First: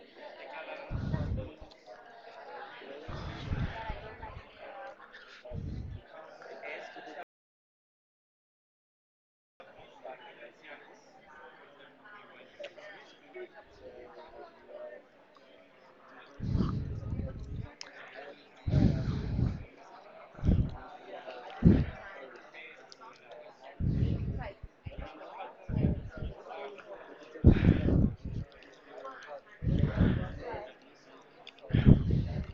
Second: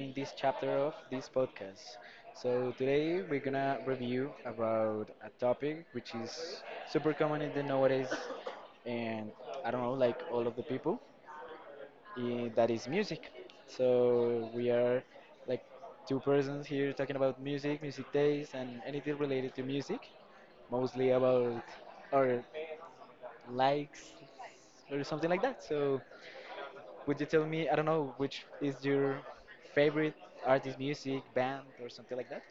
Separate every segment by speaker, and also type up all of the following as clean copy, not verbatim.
Speaker 1: in this chapter of this podcast. So, today we're gonna review about a topic which is super common in the nowadays, and I don't know, like all of the people, that is music. So, we are like two persons here talking about music, music days, and anything related to music, mostly about our likes or something like that. So, would you tell me, I don't know, which is your favorite artist, music, band, or something like that?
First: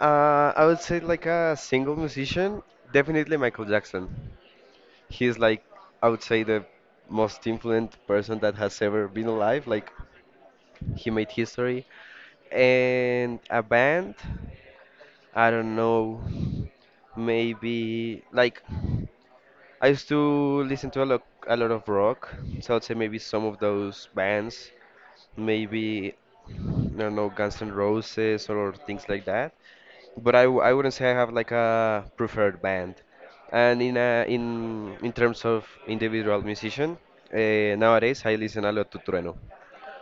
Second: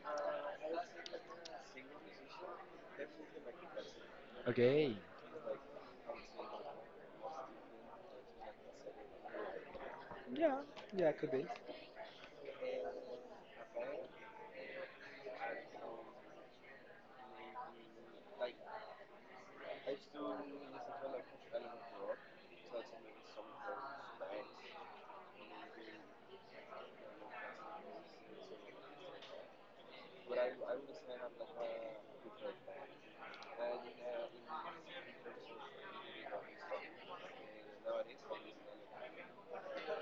Speaker 2: I would say like a single musician, definitely Michael Jackson.
Speaker 1: Okay.
Speaker 2: He's like, I would say the most influent person that has ever been alive. Like
Speaker 1: Yeah,
Speaker 2: he
Speaker 1: yeah,
Speaker 2: made
Speaker 1: could be.
Speaker 2: history. And a band, I don't know, maybe like I used to listen to a lot of rock, so I'd say maybe some of those bands, maybe I don't know Guns N' Roses or things like that. But I wouldn't say I have like a preferred band. And in terms of individual musician, nowadays I listen a lot to Trueno.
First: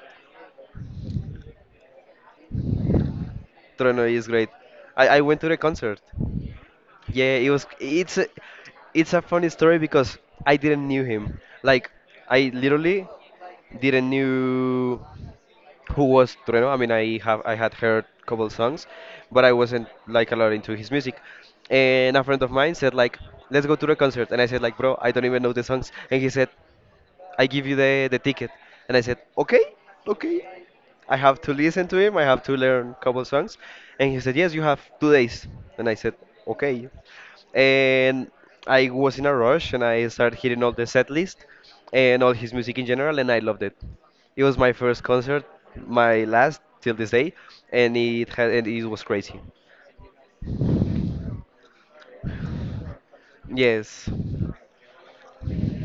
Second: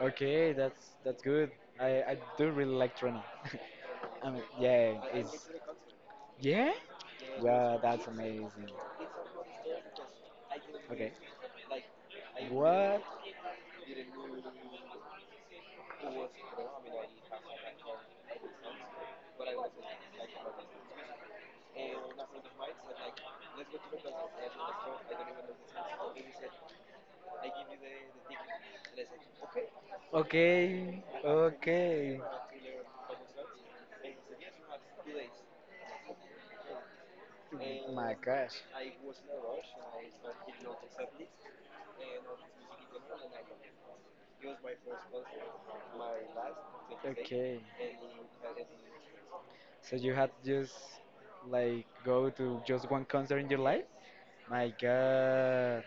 Speaker 1: Okay, that's good. I I do really like Trina.
Speaker 2: Trueno is
Speaker 1: I mean,
Speaker 2: great.
Speaker 1: yeah,
Speaker 2: I went to
Speaker 1: it's
Speaker 2: the concert.
Speaker 1: yeah.
Speaker 2: Yeah, it was.
Speaker 1: Well, that's
Speaker 2: It's a,
Speaker 1: amazing.
Speaker 2: it's a funny story because I didn't knew
Speaker 1: Okay.
Speaker 2: him. Like I
Speaker 1: What?
Speaker 2: literally didn't knew who was Trueno. I mean, I had heard couple songs, but I wasn't like a lot into his music. And a friend of mine said like, "Let's go to the concert," and I said like, "Bro, I don't even know the songs," and he said. I give you the ticket. And I said, okay, okay.
Speaker 1: Okay,
Speaker 2: I have to listen to him.
Speaker 1: okay.
Speaker 2: I have to learn a couple songs. And he said, yes, you have 2 days. And I said, okay.
Speaker 1: My
Speaker 2: And
Speaker 1: gosh.
Speaker 2: I was in a rush and I started hitting all the set list and all his music in general. And I loved it. It was my first concert, my last till this day.
Speaker 1: Okay.
Speaker 2: And it, had, and it was crazy.
Speaker 1: So you had just like go to just one concert in your life?
Speaker 2: Yes.
Speaker 1: My God,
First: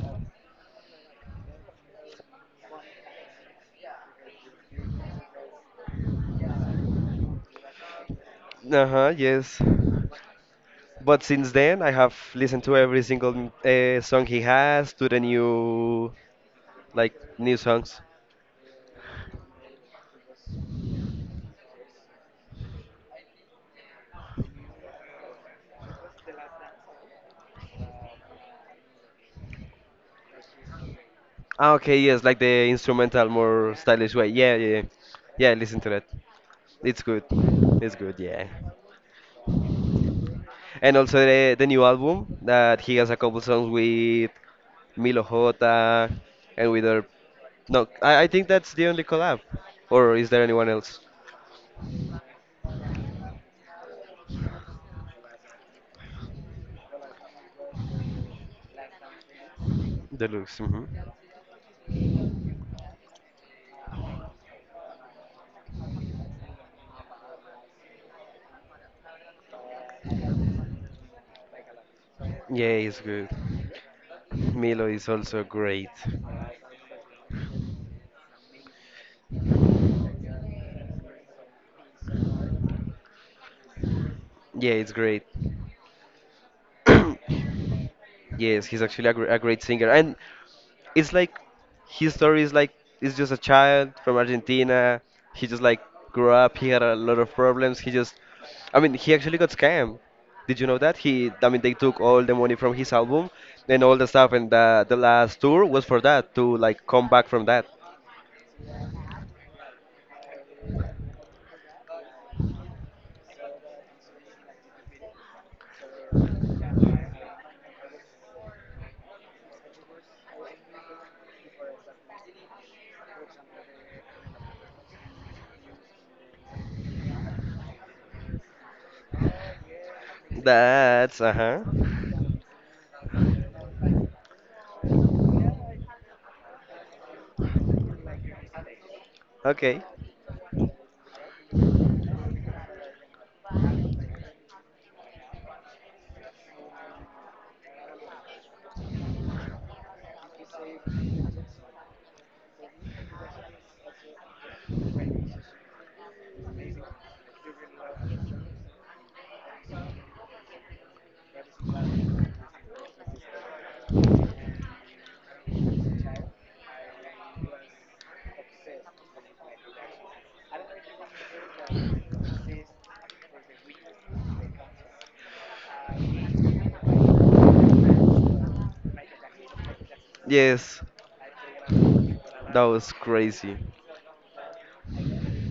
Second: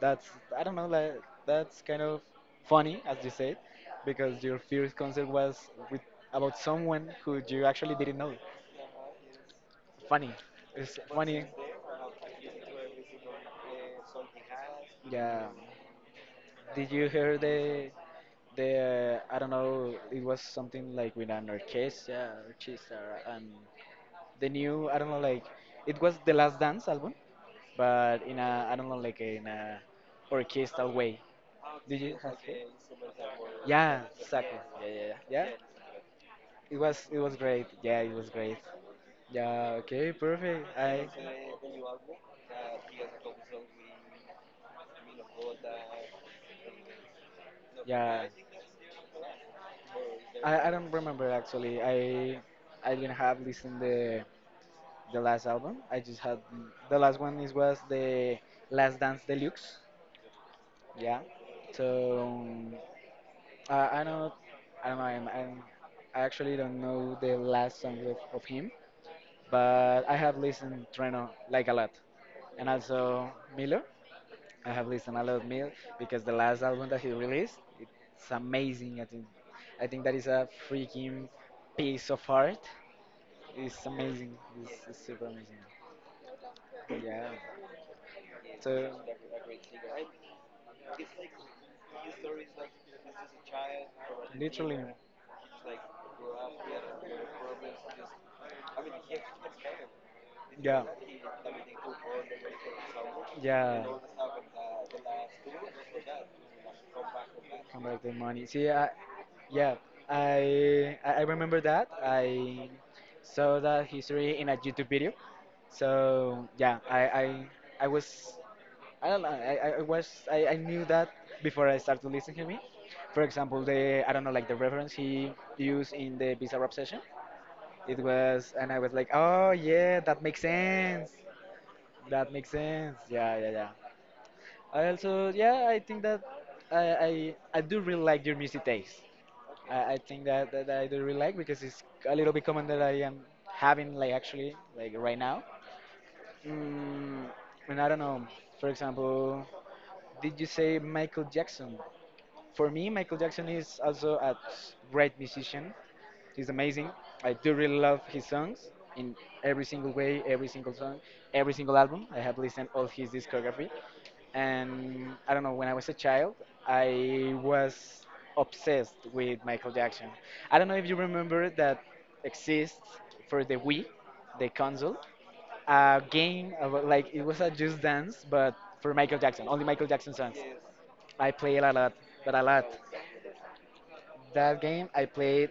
Speaker 1: that's I don't know like that's kind of funny as you said, because your first concert was with about someone who you actually didn't know.
Speaker 2: Uh-huh, yes.
Speaker 1: Funny. It's
Speaker 2: But
Speaker 1: funny.
Speaker 2: since then, I have listened to every single song he has, to the
Speaker 1: Yeah.
Speaker 2: new,
Speaker 1: Did you
Speaker 2: like
Speaker 1: hear
Speaker 2: new
Speaker 1: the
Speaker 2: songs.
Speaker 1: I don't know, it was something like with an orchestra, orchestra and the new I don't know like it was the last dance album, but in a I don't know like in a orchestral way.
Speaker 2: Ah, okay,
Speaker 1: Did you
Speaker 2: yes,
Speaker 1: have
Speaker 2: like the
Speaker 1: it?
Speaker 2: instrumental, more
Speaker 1: Yeah,
Speaker 2: stylish way. Yeah,
Speaker 1: exactly.
Speaker 2: yeah, yeah.
Speaker 1: Yeah, yeah, yeah. Yeah?
Speaker 2: Yeah, listen to that.
Speaker 1: It
Speaker 2: It's
Speaker 1: was
Speaker 2: good.
Speaker 1: great.
Speaker 2: It's
Speaker 1: Yeah, it
Speaker 2: good,
Speaker 1: was
Speaker 2: yeah.
Speaker 1: great. Yeah, okay, perfect.
Speaker 2: And also the new album that he
Speaker 1: I
Speaker 2: has a couple songs with Milo Jota and with her. No, I,
Speaker 1: Yeah,
Speaker 2: I think that's the only collab. Or is there
Speaker 1: I,
Speaker 2: anyone
Speaker 1: I don't
Speaker 2: else?
Speaker 1: remember actually. I didn't have listened the last album. I just had the last one is was the Last Dance Deluxe.
Speaker 2: Deluxe. Mm-hmm.
Speaker 1: Yeah. So I know I don't know I'm I actually don't know the last song of, him, but I have listened Treno like a lot,
Speaker 2: Yeah,
Speaker 1: and
Speaker 2: it's good.
Speaker 1: also Milo. I have
Speaker 2: Milo is
Speaker 1: listened a lot
Speaker 2: also
Speaker 1: of Milk
Speaker 2: great.
Speaker 1: because the last album that he released, it's amazing. I think that is a freaking piece of art. It's amazing.
Speaker 2: Yeah, it's
Speaker 1: It's
Speaker 2: great.
Speaker 1: super amazing. Yeah.
Speaker 2: Yes,
Speaker 1: So.
Speaker 2: he's actually a, gr a great singer, and it's like his story is like it's just a child from
Speaker 1: Literally.
Speaker 2: Argentina. He just like grew up. He had a lot of problems. He just, I mean, he actually got scammed. Did you know
Speaker 1: Yeah.
Speaker 2: that? He, I mean, they took all the money from his album and
Speaker 1: Yeah.
Speaker 2: all the stuff, and the last tour was for that to like come back from that.
Speaker 1: Come back the money. Yeah, I remember that. I saw that history in a YouTube video. So yeah, I was I don't know. I was I knew that before I started listening to me. For example, the I don't know like the reference he used in the Bizarre Obsession. It was and I was like, oh yeah, that makes sense.
Speaker 2: That's uh-huh.
Speaker 1: That makes sense. Yeah, yeah, yeah, yeah, I think that I do really like your music taste.
Speaker 2: Okay.
Speaker 1: I think that I do really like because it's a little bit common that I am having, like, actually, like, right now. Mm, and I don't know, for example, did you say Michael Jackson? For me, Michael Jackson is also a great musician. He's amazing. I do really love his songs in every single way, every single song, every single album. I have listened all his discography. And I don't know, when I was a child, I was obsessed with Michael Jackson. I don't know if you remember that exists for the Wii, the console a game about, like it was a Just Dance, but for Michael Jackson, only Michael Jackson songs.
Speaker 2: Yes,
Speaker 1: I played a lot, but a
Speaker 2: that
Speaker 1: lot.
Speaker 2: was crazy.
Speaker 1: That game I played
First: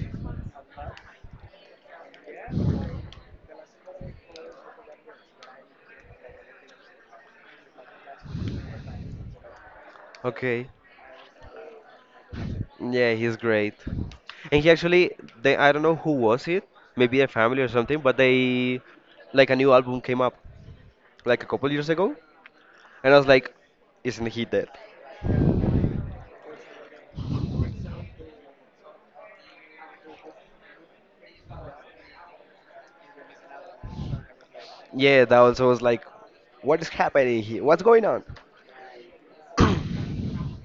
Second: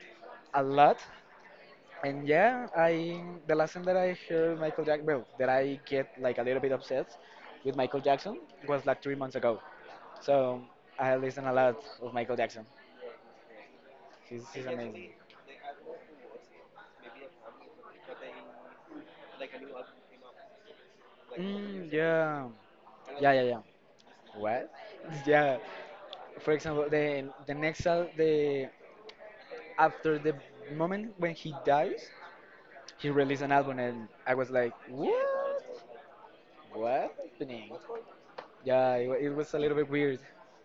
Speaker 1: a lot, and yeah, I the last time that I heard Michael Jackson, well, that I get like a little bit upset with Michael Jackson was like 3 months ago. So
Speaker 2: Okay.
Speaker 1: I listen a lot of Michael Jackson.
Speaker 2: Yeah, he's great. And
Speaker 1: He's
Speaker 2: he actually,
Speaker 1: amazing.
Speaker 2: they, I don't know who was it, maybe a family or something, but they, like a new album came up like a couple years
Speaker 1: Mm,
Speaker 2: ago,
Speaker 1: yeah,
Speaker 2: and I was
Speaker 1: yeah, yeah,
Speaker 2: like,
Speaker 1: yeah.
Speaker 2: isn't he dead?
Speaker 1: What? Yeah. For example, the after the moment when he dies, he released an album, and I was like,
Speaker 2: Yeah, that
Speaker 1: what?
Speaker 2: also was like, what is
Speaker 1: What
Speaker 2: happening here?
Speaker 1: happening?
Speaker 2: What's going on?
Speaker 1: It was a little bit weird.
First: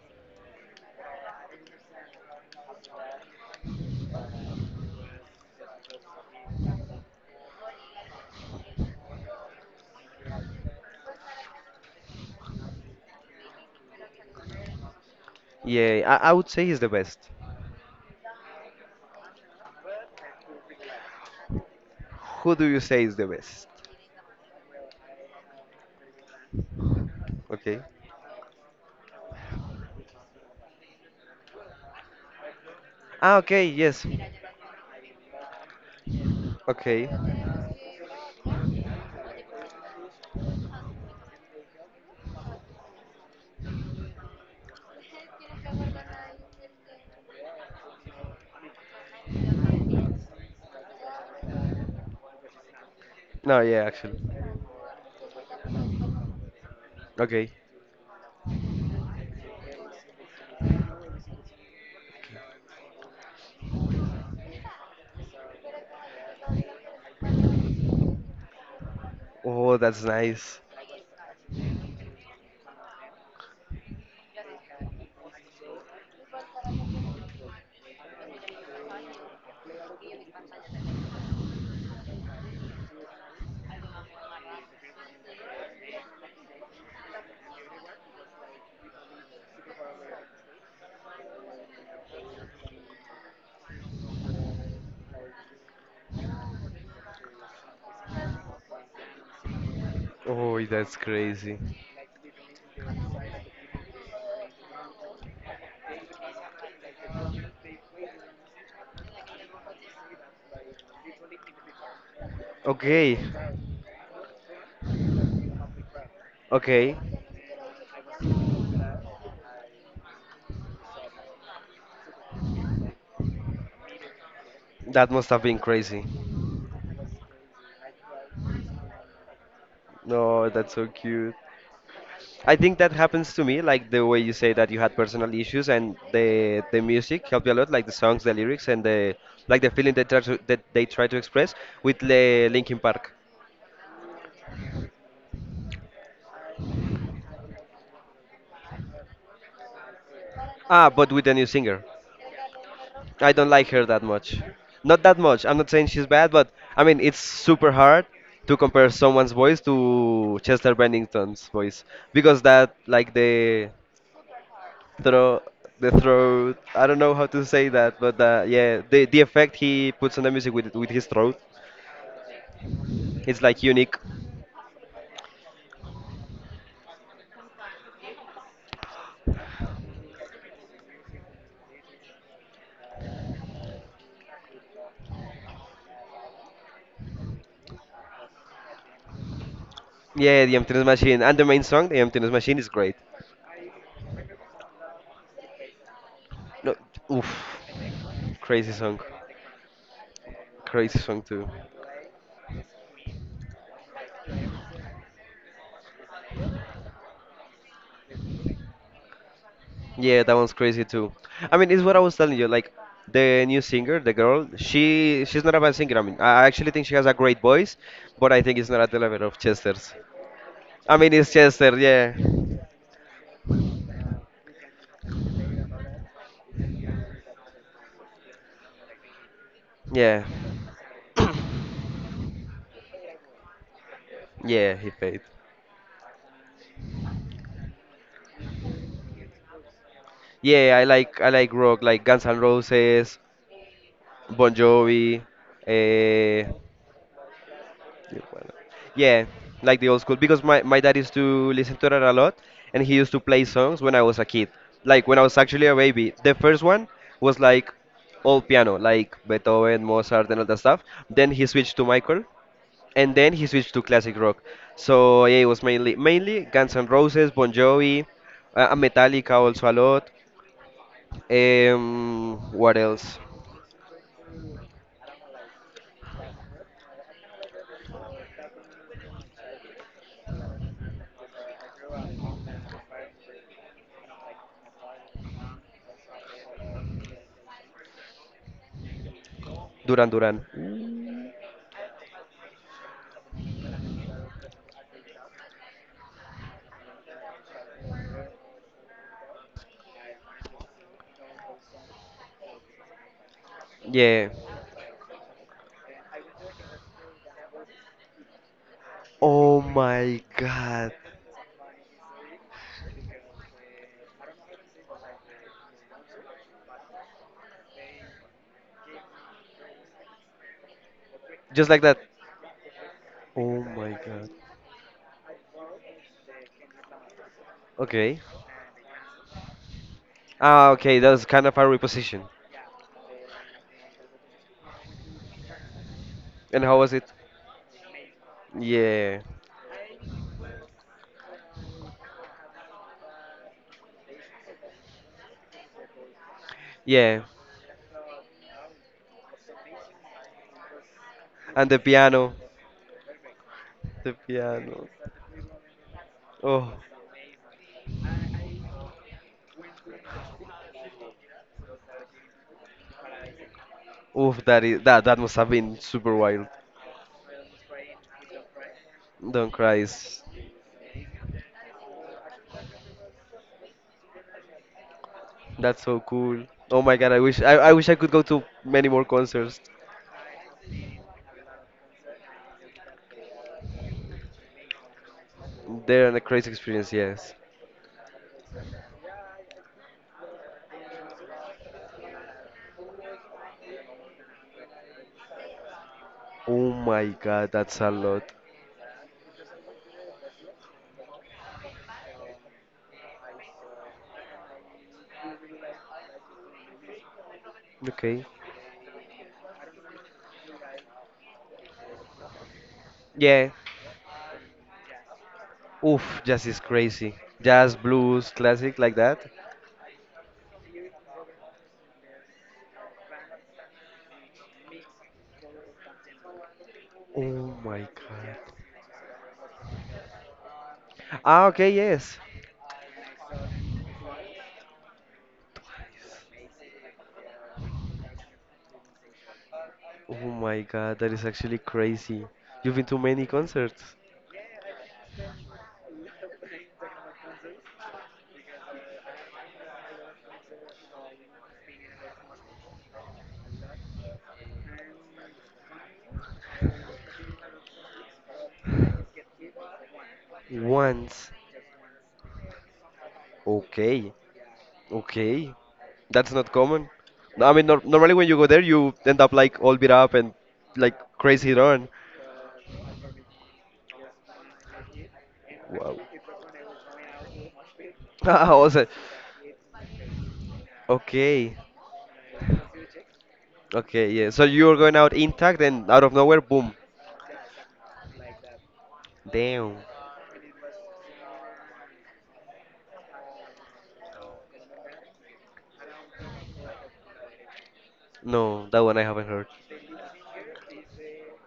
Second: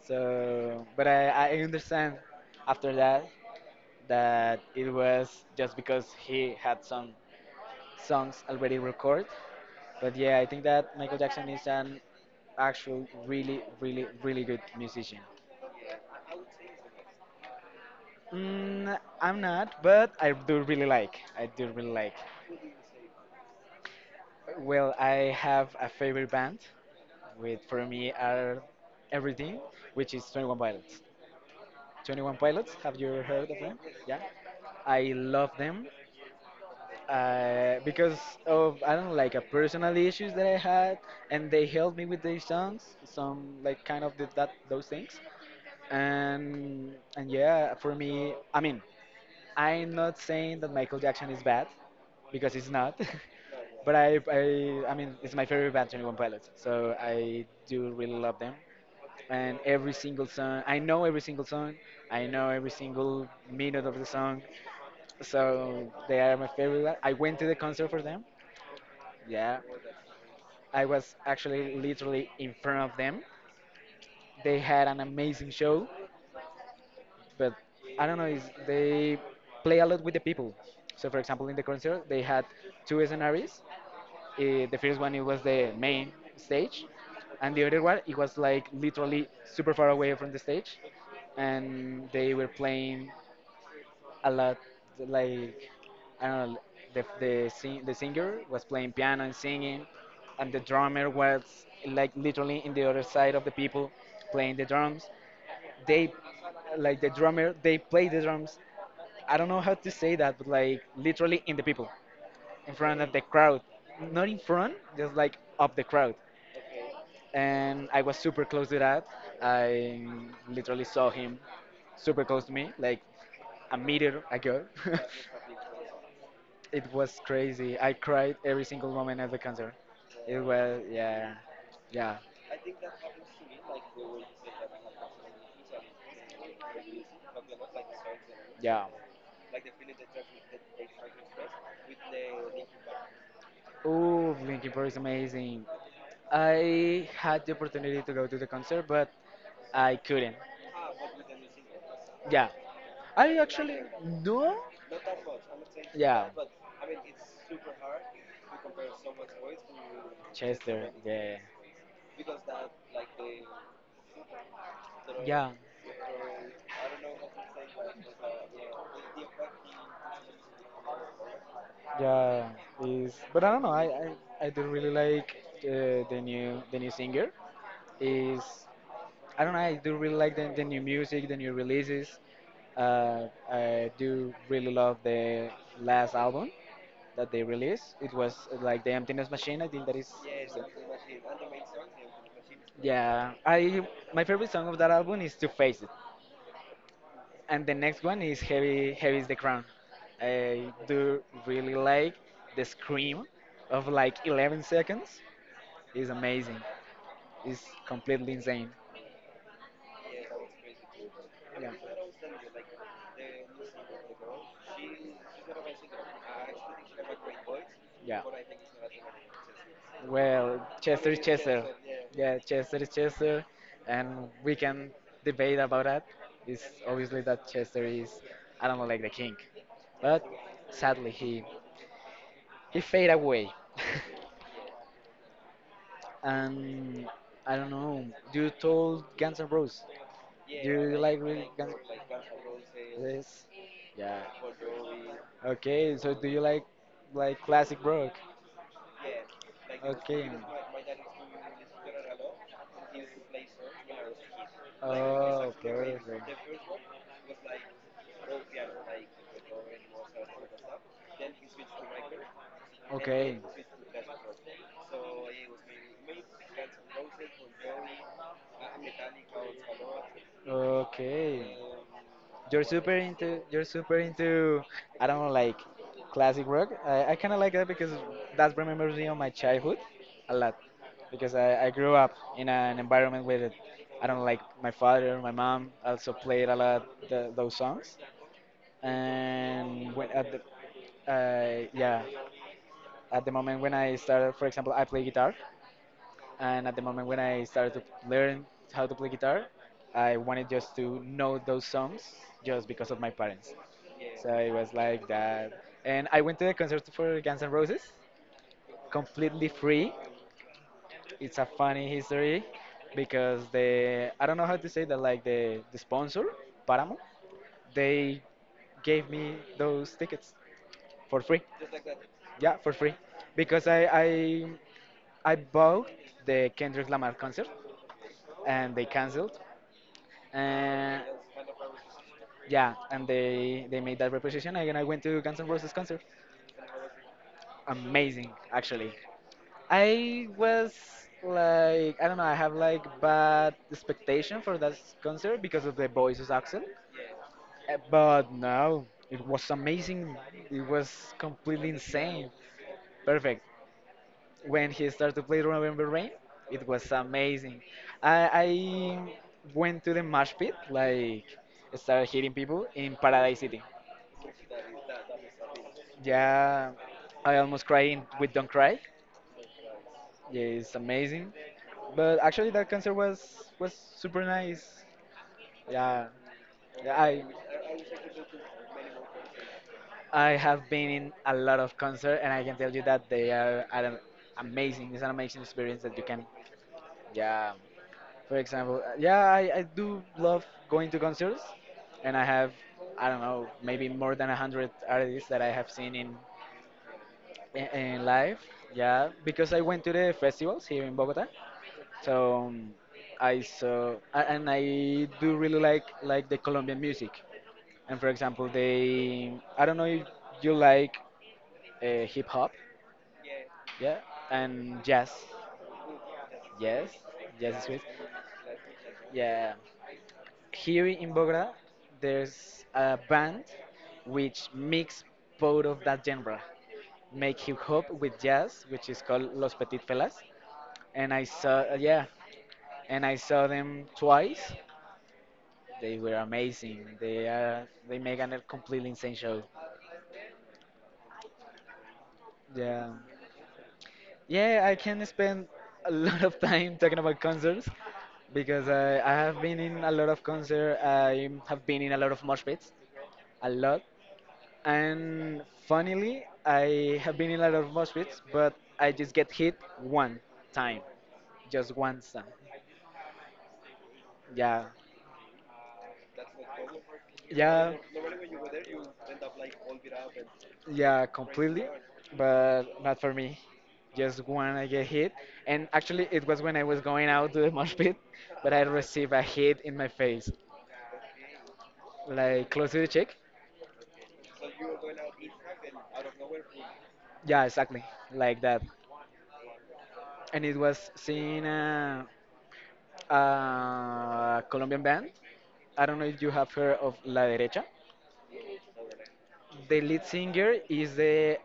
Speaker 1: So, but I understand after that that it was just because he had some songs already recorded. But yeah, I think that Michael Jackson is an actual really, really, really good musician.
Speaker 2: Yeah, I would say he's the best.
Speaker 1: I'm not, but I do really like. I do really like.
Speaker 2: Who do you say is the best?
Speaker 1: Well, I have a favorite band. With
Speaker 2: Okay.
Speaker 1: For me are everything, which is 21 Pilots. 21 Pilots, have you
Speaker 2: Ah,
Speaker 1: heard of
Speaker 2: okay,
Speaker 1: them?
Speaker 2: yes.
Speaker 1: Yeah, I love them
Speaker 2: Okay.
Speaker 1: because of I don't know, like a personal issues that I had, and they helped me with their songs. Some like kind of did that those things, and yeah, for me, I mean, I'm not saying that Michael Jackson is bad because he's not.
Speaker 2: No, yeah,
Speaker 1: But
Speaker 2: actually.
Speaker 1: I mean, it's my favorite band, 21 Pilots. So I
Speaker 2: Okay.
Speaker 1: do really love them and every single song. I know every single song. I know every single minute of the song. So they are my favorite. I went to the concert for them. Yeah,
Speaker 2: Oh, that's nice.
Speaker 1: I was actually literally in front of them. They had an amazing show, but I don't know. Is they play a lot with the people. So for example, in the concert, they had two scenarios. The first one it was the main stage, and the other one it was like literally super far away from the stage and they were playing a lot like I don't know the singer was playing piano and singing and the
Speaker 2: Oh, that's
Speaker 1: drummer was
Speaker 2: crazy.
Speaker 1: like literally in the other side of the people playing the drums they like the drummer they play the drums I don't know how to say that but like literally in the people in front of
Speaker 2: Okay,
Speaker 1: the crowd not in front just like of the crowd
Speaker 2: Okay,
Speaker 1: and I was super close to that I literally saw him super close to me like a meter ago
Speaker 2: that must have been crazy.
Speaker 1: It was crazy. I cried every single moment at the concert. It
Speaker 2: No, that's
Speaker 1: was
Speaker 2: so
Speaker 1: yeah,
Speaker 2: cute.
Speaker 1: yeah,
Speaker 2: I think that happens to me, like the way you say that you had personal issues and the music helped you a lot, like the songs, the lyrics,
Speaker 1: yeah.
Speaker 2: and the like the feeling they try to, that they try to express with the Linkin Park.
Speaker 1: Ooh, Linkin Park is amazing. I had the opportunity to go to the concert, but I couldn't.
Speaker 2: Ah, but with the new singer.
Speaker 1: Yeah,
Speaker 2: I
Speaker 1: I
Speaker 2: don't like
Speaker 1: actually
Speaker 2: her that much.
Speaker 1: no.
Speaker 2: Not that much. I'm not saying she's
Speaker 1: Yeah,
Speaker 2: bad, but I mean it's super hard to compare someone's voice to Chester
Speaker 1: Chester. Yeah,
Speaker 2: Bennington's voice because that like the throw
Speaker 1: yeah.
Speaker 2: the throat. I don't know how to say that, but yeah, the effect he puts on the music with his throat,
Speaker 1: Yeah, is
Speaker 2: it's
Speaker 1: but I don't
Speaker 2: like
Speaker 1: know.
Speaker 2: unique.
Speaker 1: I do really like the new singer. Is I don't know. I do really like the new music, the new releases. I do really love the last album that they released. It was like the Emptiness Machine. I think that is.
Speaker 2: Yeah, the emptiness machine and the main song, the emptiness machine, is great.
Speaker 1: Yeah, I my favorite song of that album is To Face It
Speaker 2: No, oof,
Speaker 1: and the next one is
Speaker 2: crazy
Speaker 1: heavy
Speaker 2: song,
Speaker 1: is the crown. I
Speaker 2: crazy
Speaker 1: do
Speaker 2: song too.
Speaker 1: really like the scream of like 11 seconds. Is amazing, it's completely insane.
Speaker 2: Yeah, that one's crazy too. I mean, it's what I was telling you. Like the new singer, the girl, she she's not a bad singer. I mean, I actually think she has a great voice,
Speaker 1: Yeah,
Speaker 2: but I think it's not at the level of Chester's.
Speaker 1: well,
Speaker 2: I
Speaker 1: Chester
Speaker 2: mean,
Speaker 1: is
Speaker 2: it's
Speaker 1: Chester.
Speaker 2: Chester. Yeah,
Speaker 1: Yeah, Chester is Chester, and we can debate about that. It's obviously that Chester is I don't know like the king, but
Speaker 2: yeah,
Speaker 1: sadly he fade away.
Speaker 2: yeah. He paid.
Speaker 1: And I don't know. Do you told Guns N' Roses? Do
Speaker 2: Yeah,
Speaker 1: you like
Speaker 2: I
Speaker 1: really
Speaker 2: like
Speaker 1: Guns?
Speaker 2: rock like Guns N' Roses,
Speaker 1: Yes. Yeah.
Speaker 2: Bon Jovi.
Speaker 1: Okay. So do you
Speaker 2: Uh,
Speaker 1: like classic rock?
Speaker 2: yeah, like the old school
Speaker 1: Okay.
Speaker 2: because my dad used to listen to that a lot and he used to play songs when I was a kid. Like when I was
Speaker 1: Oh,
Speaker 2: actually a baby.
Speaker 1: perfect.
Speaker 2: The first one was like all piano, like Beethoven, Mozart and all that stuff. Then he switched to Michael and then
Speaker 1: Okay.
Speaker 2: he switched to classic rock. So yeah, it was mainly mainly Guns N' Roses, Bon Jovi, and Metallica also a lot.
Speaker 1: Okay. You're
Speaker 2: What
Speaker 1: super
Speaker 2: else?
Speaker 1: into I don't know like classic rock. I kind of like that because that remembers me of my childhood a lot because I grew up in an environment where I don't know, like my father, my mom also played a lot those songs and
Speaker 2: Duran
Speaker 1: when at
Speaker 2: Duran.
Speaker 1: the yeah at the moment when I started for example I play guitar and at the moment when I started to learn how to play guitar, I wanted just to know those songs just because of my parents. So
Speaker 2: Yeah.
Speaker 1: it was like that. And I went to the concert for Guns N' Roses completely
Speaker 2: Oh
Speaker 1: free.
Speaker 2: my god.
Speaker 1: It's a funny history because the I don't know how to say that like the sponsor Paramount they gave me those tickets for free.
Speaker 2: Just like that.
Speaker 1: Yeah, for free
Speaker 2: Oh
Speaker 1: because I
Speaker 2: my
Speaker 1: I
Speaker 2: god.
Speaker 1: I bought the Kendrick Lamar concert
Speaker 2: Okay.
Speaker 1: and they canceled
Speaker 2: Ah,
Speaker 1: Uh,
Speaker 2: okay, that was kind of a reposition.
Speaker 1: yeah, and they made that reposition, and I went to Guns N' Roses concert.
Speaker 2: And how was it?
Speaker 1: Amazing, actually.
Speaker 2: Yeah.
Speaker 1: I was like, I don't know, I have like bad expectation for that concert because of the voices accent.
Speaker 2: Yeah.
Speaker 1: But no, it was amazing. It was completely
Speaker 2: And the
Speaker 1: insane,
Speaker 2: piano.
Speaker 1: perfect.
Speaker 2: The
Speaker 1: When he
Speaker 2: piano.
Speaker 1: started to play Remember Rain, it
Speaker 2: Oh,
Speaker 1: was amazing. I went to the mosh pit, like started hitting people in Paradise City.
Speaker 2: oof, that is that that must have been super wild.
Speaker 1: Yeah, I almost cried with Don't Cry.
Speaker 2: Don't cry. Is-
Speaker 1: Yeah, it's amazing. But actually, that concert was super nice.
Speaker 2: That's so
Speaker 1: Yeah,
Speaker 2: cool. Oh my
Speaker 1: yeah,
Speaker 2: god, I wish I, I wish I could go to many more concerts.
Speaker 1: I have been in a lot of concert, and I can tell you that they are an amazing. It's an amazing experience that you
Speaker 2: They're a
Speaker 1: can.
Speaker 2: crazy experience, yes.
Speaker 1: Yeah, for example, yeah, I do love going to concerts, and I have I don't know maybe more than a hundred artists that I have seen in
Speaker 2: Oh my god, that's a
Speaker 1: in
Speaker 2: lot.
Speaker 1: live. Yeah, because I went to the festivals here in Bogota. So I saw a- and I do really like the Colombian music. And for
Speaker 2: Okay.
Speaker 1: example, they I don't know if you like hip hop,
Speaker 2: Yeah.
Speaker 1: yeah, and jazz.
Speaker 2: Oof, jazz is
Speaker 1: Yes,
Speaker 2: crazy.
Speaker 1: jazz is
Speaker 2: Jazz,
Speaker 1: sweet.
Speaker 2: blues, classic like that.
Speaker 1: Yeah, here in Bogota, there's a band which mix both of that genre, make
Speaker 2: Oh
Speaker 1: hip
Speaker 2: my
Speaker 1: hop with
Speaker 2: god.
Speaker 1: jazz, which is called Los Petit Felas. And I
Speaker 2: Ah, okay,
Speaker 1: saw, yeah,
Speaker 2: yes.
Speaker 1: and I saw them twice. They were amazing. They make a completely insane show.
Speaker 2: Oh my god, that is actually crazy. You've been
Speaker 1: Yeah,
Speaker 2: to many concerts.
Speaker 1: yeah. I can spend a lot of time talking about concerts because I have been in a lot of concert. I have been in a lot of mosh pits, a lot. And funnily, I have been in a lot of mosh pits, but I just get hit one time,
Speaker 2: Once.
Speaker 1: just once time.
Speaker 2: Okay.
Speaker 1: Yeah,
Speaker 2: Okay. That's not common. No, I mean,
Speaker 1: yeah.
Speaker 2: nor normally when you go there, you end up like all beat up and like
Speaker 1: Yeah,
Speaker 2: crazy
Speaker 1: completely,
Speaker 2: run.
Speaker 1: but not for me. Just when I get hit, and
Speaker 2: Wow.
Speaker 1: actually it was when I was going out to the mosh pit,
Speaker 2: Ah,
Speaker 1: but I
Speaker 2: also,
Speaker 1: received a hit in my face,
Speaker 2: okay.
Speaker 1: like close to the cheek.
Speaker 2: Okay, yeah. So you were going out intact and out of nowhere, boom.
Speaker 1: Yeah, exactly, like that.
Speaker 2: Damn.
Speaker 1: And it was seen a Colombian band. I don't know if you have heard of La Derecha.
Speaker 2: No, that one I haven't heard.
Speaker 1: The lead singer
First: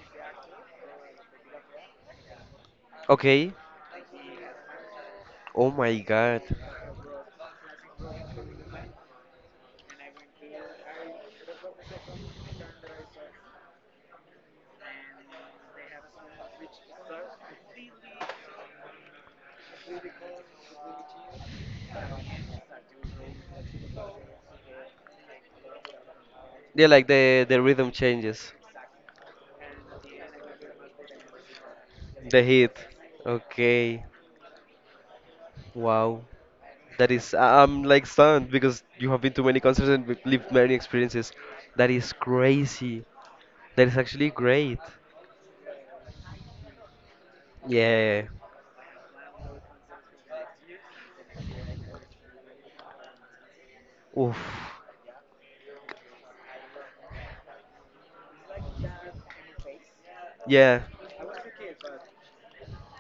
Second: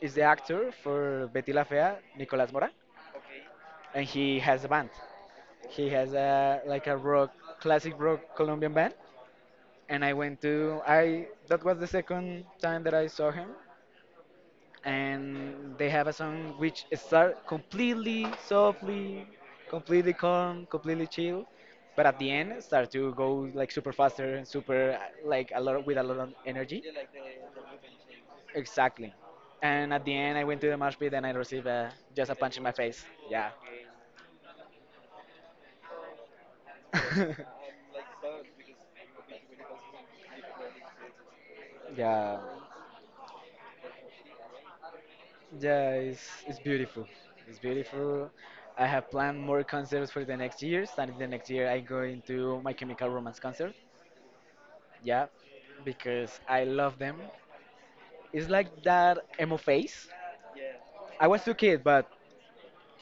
Speaker 1: is the actor for Betty La Fea, Nicolás Mora,
Speaker 2: Okay.
Speaker 1: and he has a band.
Speaker 2: Oh
Speaker 1: He
Speaker 2: my
Speaker 1: has
Speaker 2: god.
Speaker 1: a like a rock, classic rock Colombian band, and I went to I. That was the second time that I saw him, and they have a song which start completely softly, completely calm, completely chill, but at the end start to go like super faster and super like a lot with a lot of energy.
Speaker 2: Yeah, like the rhythm changes,
Speaker 1: Exactly. And at the end, I went to the mosh pit and I received a, just a
Speaker 2: the
Speaker 1: punch in my
Speaker 2: hit.
Speaker 1: face. Yeah.
Speaker 2: Okay. Wow. That is, I- I'm like stunned because you have been to many concerts and we've lived many experiences. That is
Speaker 1: yeah.
Speaker 2: crazy. That is actually great.
Speaker 1: Yeah, it's, it's beautiful. It's
Speaker 2: Yeah.
Speaker 1: beautiful. I have planned more concerts for the next year. Starting the next year I go into My Chemical Romance concert.
Speaker 2: Oof.
Speaker 1: Yeah, because I love them. It's like that emo phase.
Speaker 2: Yeah.
Speaker 1: I was too kid, but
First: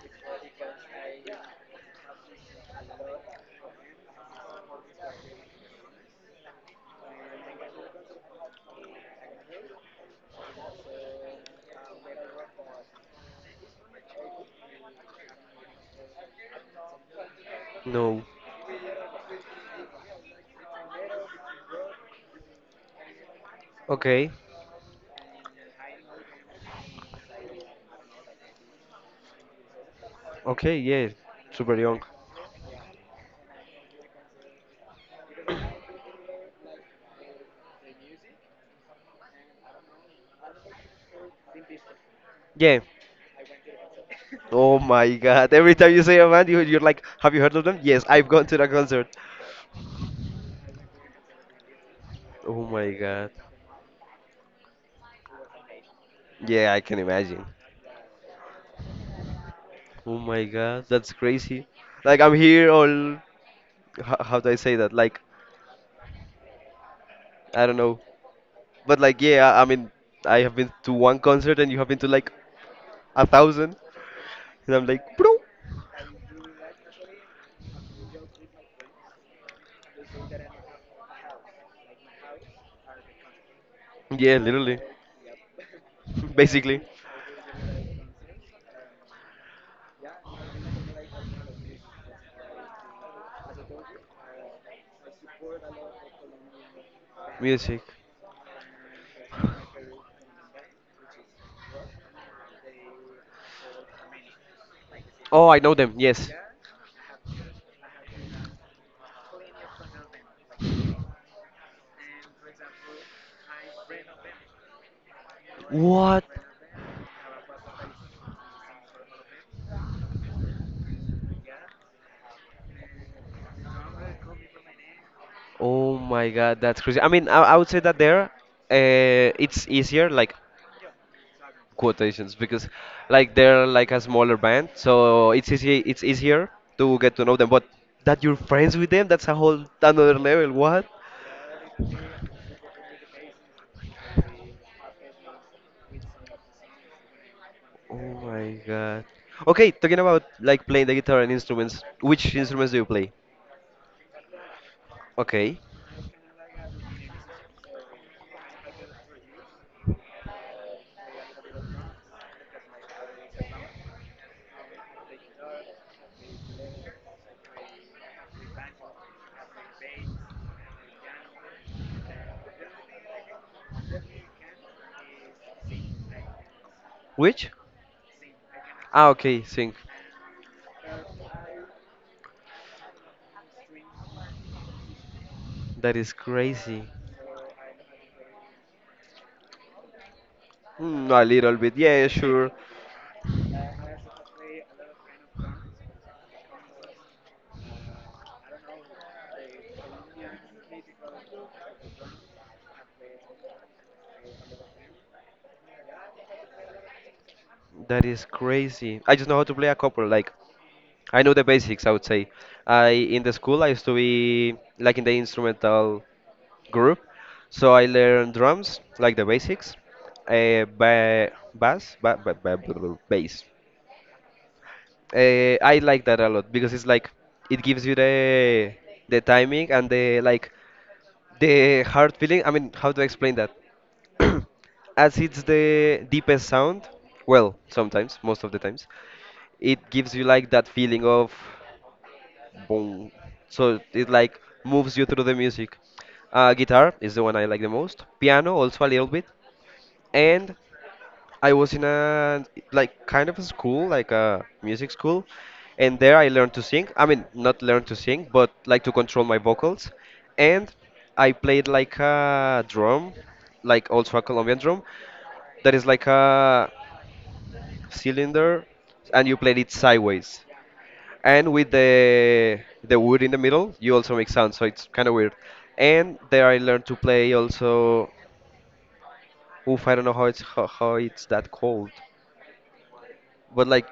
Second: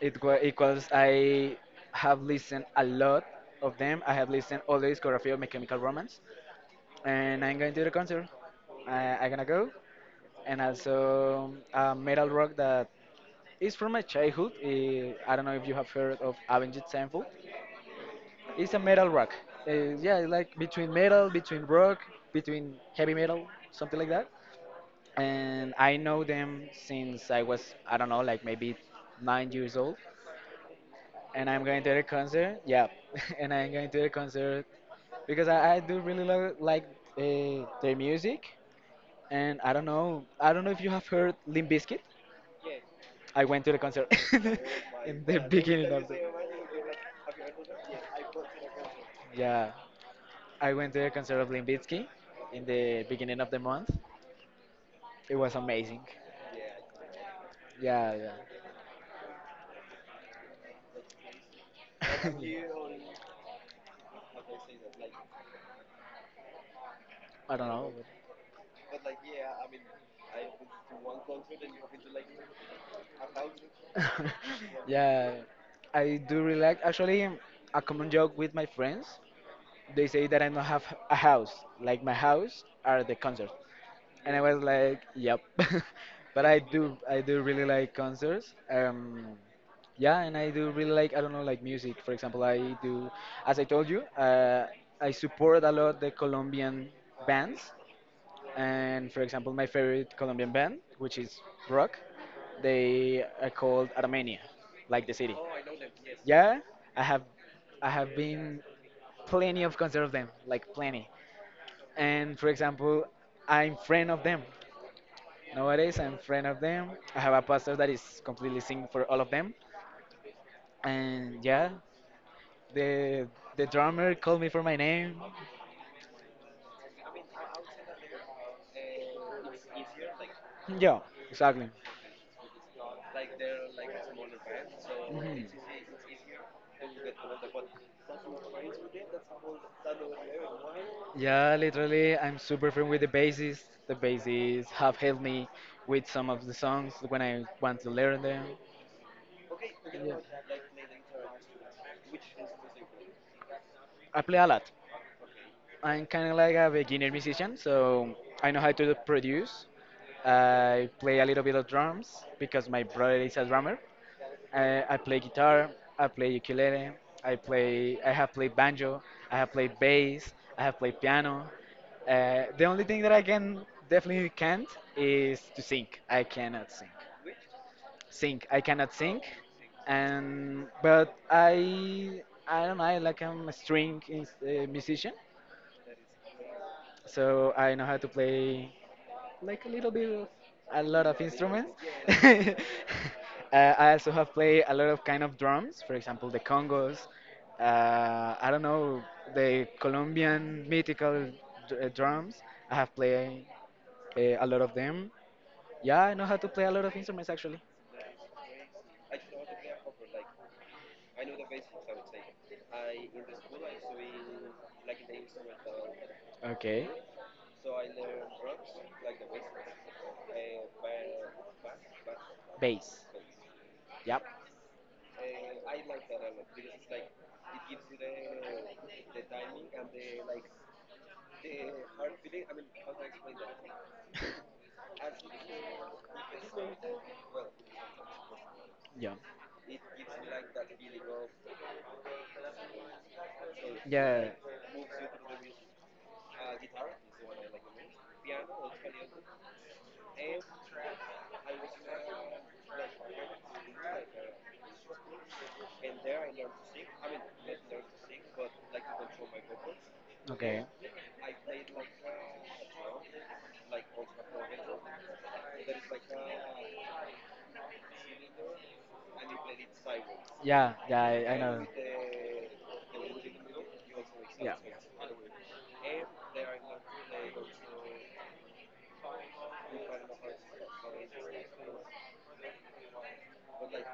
Speaker 1: it was because I have listened a lot of them. I have listened all the discography of My Chemical Romance, and I'm going to the concert. I'm gonna go, and also metal rock that it's from my childhood. I don't know if you have heard of Avenged Sevenfold.
Speaker 2: No.
Speaker 1: It's a metal rock. Yeah, it's like between metal, between rock, between heavy metal, something like
Speaker 2: Okay.
Speaker 1: that. And I know them since I was, I don't know, like maybe 9 years old.
Speaker 2: Okay. Yeah.
Speaker 1: And I'm
Speaker 2: Super
Speaker 1: going to
Speaker 2: young.
Speaker 1: the concert. Yeah, and I'm going to the concert because I do really like their music. And I don't know if you have heard Limp Bizkit.
Speaker 2: Yeah.
Speaker 1: I went to the concert
Speaker 2: Oh my
Speaker 1: in the
Speaker 2: god. Every time
Speaker 1: beginning
Speaker 2: you
Speaker 1: of
Speaker 2: say
Speaker 1: the.
Speaker 2: a band, you, you're like, have you heard of them? Yes, I've gone to the concert.
Speaker 1: Yeah, I went to the concert of Limbitsky
Speaker 2: Oh
Speaker 1: in
Speaker 2: my
Speaker 1: the
Speaker 2: god.
Speaker 1: beginning of the month. It was amazing.
Speaker 2: Yeah, I can imagine.
Speaker 1: Yeah, yeah.
Speaker 2: Oh my God, that's crazy. Like I'm here all how do I say that? Like
Speaker 1: I
Speaker 2: I
Speaker 1: don't
Speaker 2: don't
Speaker 1: know.
Speaker 2: know, but like yeah, I mean I have been to one concert and you have been to like a thousand,
Speaker 1: But
Speaker 2: and I'm like bro.
Speaker 1: yeah, I do relax. Actually, a common joke with my friends, they say that I don't have a house. Like my house are the concert. And
Speaker 2: Yeah,
Speaker 1: I was
Speaker 2: literally,
Speaker 1: like, yep. but I
Speaker 2: basically,
Speaker 1: do really like concerts. Yeah, and I do really like I don't know like music. For example, I do as I told you, I support a lot the Colombian bands.
Speaker 2: music.
Speaker 1: And for example, my favorite Colombian band, which is rock, they are called Armenia, like the city.
Speaker 2: Oh, I know them. Yes.
Speaker 1: Yeah, I have I have been plenty of concerts of them, like plenty. And for example, I'm friend of them. Nowadays, I'm
Speaker 2: What?
Speaker 1: friend of them. I have a pastor that is completely sing for all of them. And yeah, the the drummer called me for my name.
Speaker 2: Oh my God, that's crazy. I mean, I would say that there, it's easier. Like
Speaker 1: Yeah, exactly.
Speaker 2: quotations because like they're like a smaller band, so
Speaker 1: Mhm.
Speaker 2: it's easy it's easier to get to know them. But that you're friends with them, that's a whole another level. What?
Speaker 1: Yeah, literally, I'm super friend with the bassist. The bassist have helped me with some of the songs when I want to
Speaker 2: Oh
Speaker 1: learn them.
Speaker 2: my god. Okay, talking about like playing the guitar and instruments, which instruments do you play?
Speaker 1: I play a lot.
Speaker 2: Okay.
Speaker 1: I'm kind of like a beginner musician, so I know how to produce. I play a little bit of drums because my brother is a drummer. I play guitar, I play ukulele, I play, I have played banjo, I have played bass, I have played piano. The only thing that I can definitely can't is to sing. I cannot sing.
Speaker 2: Which?
Speaker 1: Sing, I cannot
Speaker 2: Ah,
Speaker 1: sing.
Speaker 2: okay, sing.
Speaker 1: And but I don't know, I like I'm a string musician
Speaker 2: That is crazy.
Speaker 1: so I know how to play like a little bit of a lot
Speaker 2: Mm,
Speaker 1: of
Speaker 2: a little
Speaker 1: instruments.
Speaker 2: bit, yeah, yeah, sure.
Speaker 1: uh, I also have played a lot of kind of drums, for example the congos. I don't know the Colombian mythical drums. I have played a lot of them. Yeah, I know how to play a lot of instruments actually.
Speaker 2: That is crazy. I just know how to play a couple. Like, I know the basics, I would say. I in the school I used to be like in the instrumental
Speaker 1: Okay,
Speaker 2: group. So I learned drums, like the basics, ba- bass, ba- ba- ba- blah, blah,
Speaker 1: bass.
Speaker 2: bass.
Speaker 1: Yep.
Speaker 2: I like that a lot because it's like it gives you the timing and the like the hard feeling. I mean, how do I explain that? As it's the deepest sound, well, sometimes, most of the times,
Speaker 1: Yeah.
Speaker 2: it gives you like that feeling of boom. So it
Speaker 1: Yeah.
Speaker 2: like moves you through the music. Guitar is the one I like the most. Piano also a little bit. And I was in a like kind of a school, like a music school, and there I learned to sing. I mean, not learn to sing, but like to control my vocals,
Speaker 1: Okay.
Speaker 2: and I played like a drum, like also a Colombian drum, that is like a cylinder, and you played it sideways,
Speaker 1: Yeah, yeah, I
Speaker 2: and
Speaker 1: know.
Speaker 2: with the wood in the middle, you also make
Speaker 1: Yeah.
Speaker 2: sound, so it's kind of weird. And there I learned to play also. Oof, I don't know how it's that called, but like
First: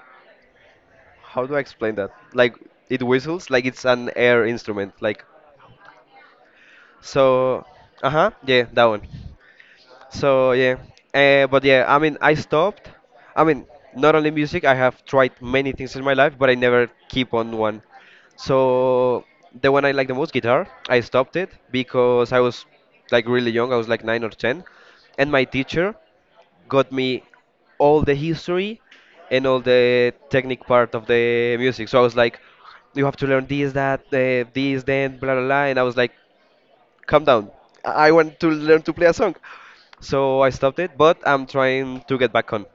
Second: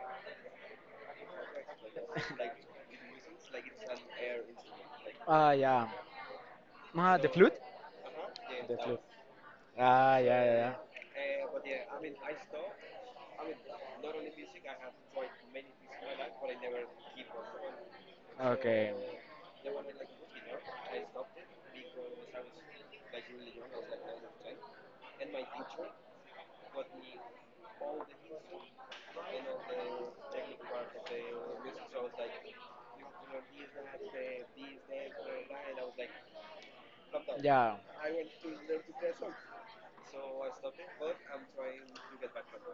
Speaker 2: how do I explain that? Like it whistles, like it's an air instrument. Like
Speaker 1: Ah, yeah. Ah, the flute?
Speaker 2: so, uh huh, yeah, that one.
Speaker 1: Ah, yeah,
Speaker 2: So
Speaker 1: yeah,
Speaker 2: yeah, but yeah, I mean, I stopped. I mean, not only music. I have tried many things in my life, but I never keep
Speaker 1: yeah.
Speaker 2: on one.
Speaker 1: Okay.
Speaker 2: So the one I like the most, guitar, I stopped it because I was like really young. I was like nine or ten, and my teacher got me all the history and all the technique part of the music. So I was like, you have to learn this, that, this, then, blah, blah, blah. And I was like, calm down.
Speaker 1: Yeah.
Speaker 2: I want to learn to play a song. So I stopped it, but I'm trying to get back on.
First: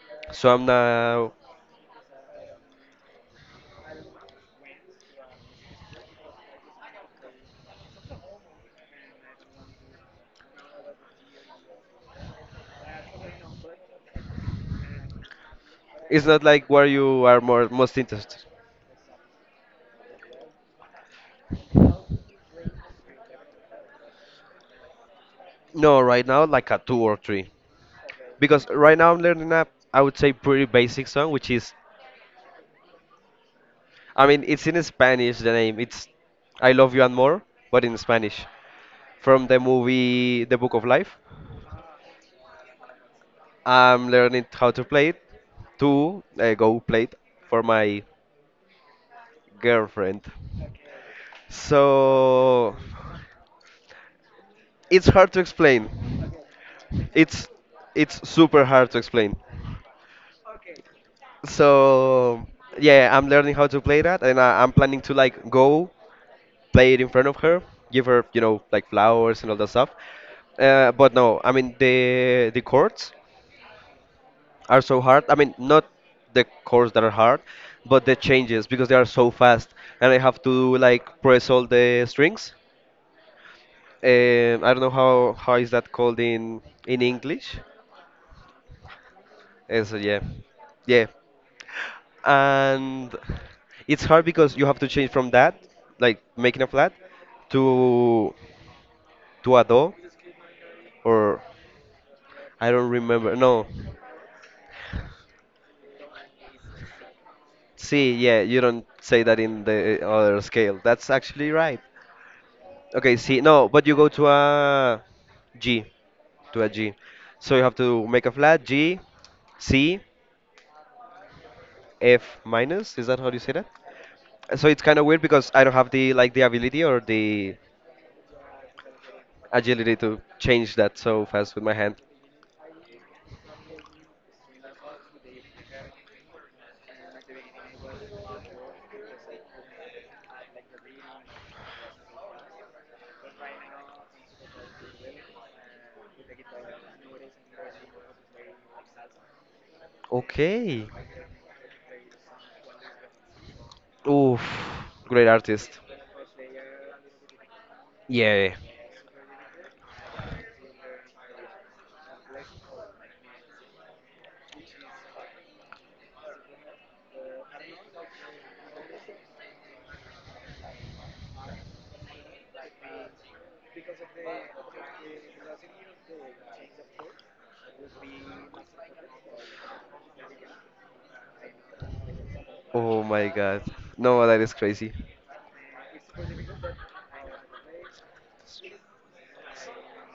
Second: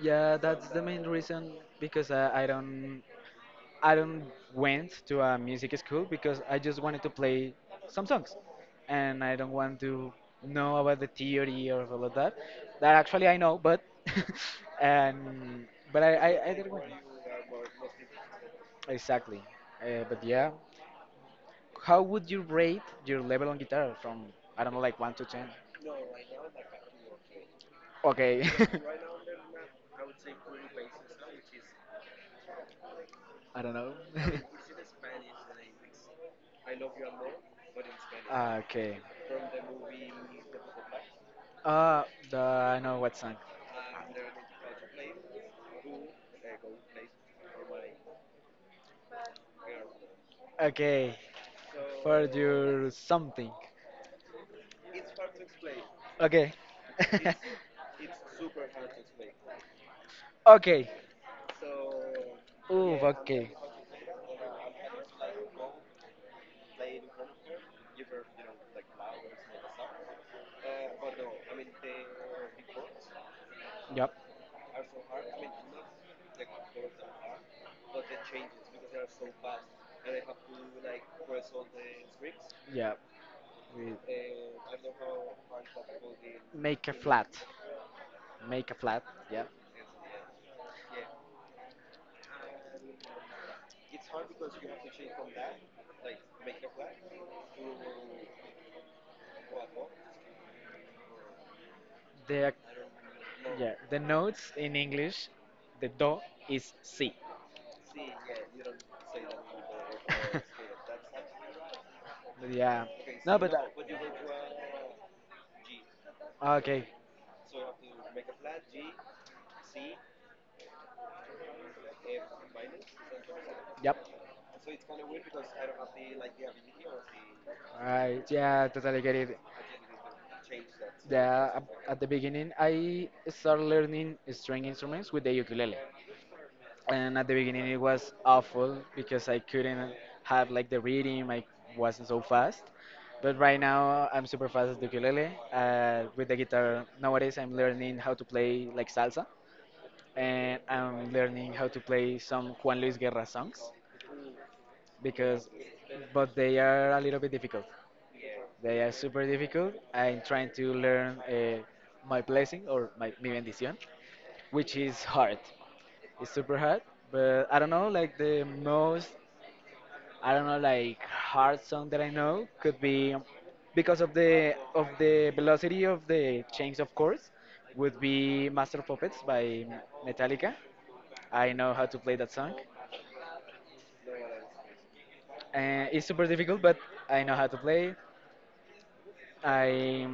Speaker 1: Yeah,
Speaker 2: So I'm
Speaker 1: that's the main
Speaker 2: now.
Speaker 1: reason because I don't went to a music school because I just wanted to play some songs, and I don't want to know about the theory or all of that. That actually I know, but and but
Speaker 2: It's not
Speaker 1: I
Speaker 2: like
Speaker 1: didn't want
Speaker 2: where you are more most interested.
Speaker 1: exactly. But yeah, how would you rate your level on guitar from I don't know like one to ten?
Speaker 2: No, right now like a two or three,
Speaker 1: Okay.
Speaker 2: because right now I'm learning a, I would say, pretty basic song, which is,
Speaker 1: I don't know.
Speaker 2: I mean it's in Spanish. The name it's I Love You and More, but in Spanish,
Speaker 1: okay.
Speaker 2: from the movie The Book of Life.
Speaker 1: Uh, I know what song.
Speaker 2: I'm learning how to play it to go play it for my girlfriend.
Speaker 1: Okay. For
Speaker 2: So
Speaker 1: your something.
Speaker 2: it's hard to explain.
Speaker 1: Okay.
Speaker 2: It's it's super hard to explain.
Speaker 1: okay.
Speaker 2: So
Speaker 1: Ooh,
Speaker 2: yeah, I'm
Speaker 1: okay.
Speaker 2: learning how to play that, and I'm planning to like go play it in front of her, give her like flowers and all that stuff. But no, I mean the chords
Speaker 1: Yep.
Speaker 2: are so hard. I mean not the chords that are hard, but the changes, because they are so fast, and I have to like press all the strings.
Speaker 1: Yep. We-
Speaker 2: I don't know how is that called
Speaker 1: Make a
Speaker 2: in
Speaker 1: flat.
Speaker 2: English.
Speaker 1: Make a flat. Yep.
Speaker 2: So yeah, yeah, and it's hard because you have to change from that, like making a flat, to to a do, or
Speaker 1: The ac-
Speaker 2: I don't remember. No,
Speaker 1: yeah, the notes in English, the do is si.
Speaker 2: see, yeah, you don't say that in the other scale. That's actually right.
Speaker 1: yeah.
Speaker 2: Okay,
Speaker 1: No,
Speaker 2: see,
Speaker 1: but that,
Speaker 2: no, but you go G, to a
Speaker 1: okay.
Speaker 2: G. So you have to make a flat G, C, F minus. Is that how you say that?
Speaker 1: Yep.
Speaker 2: So it's kind of weird because I don't have the like the ability or the
Speaker 1: I yeah, totally get it.
Speaker 2: agility to change that so
Speaker 1: Yeah,
Speaker 2: fast with my hand.
Speaker 1: at the beginning I started learning string instruments with the ukulele. And at the beginning it was awful because I couldn't have like the rhythm. I wasn't so fast, but right now I'm super fast at the ukulele. With the guitar nowadays, I'm learning how to play like salsa, and
Speaker 2: Okay.
Speaker 1: I'm learning how to play some Juan Luis Guerra songs
Speaker 2: Oof, great
Speaker 1: because,
Speaker 2: artist.
Speaker 1: but they are a little bit difficult.
Speaker 2: Yeah.
Speaker 1: They are super difficult. I'm trying to learn my blessing or my mi bendición, which is hard it's super hard, but I don't know. Like the most, I don't know, like hard song that I know could be because of the velocity of the change of chords would be Master of Puppets by Metallica. I know how to play that song.
Speaker 2: Oh my god. No, that is crazy.
Speaker 1: It's super difficult, but I know how to play. I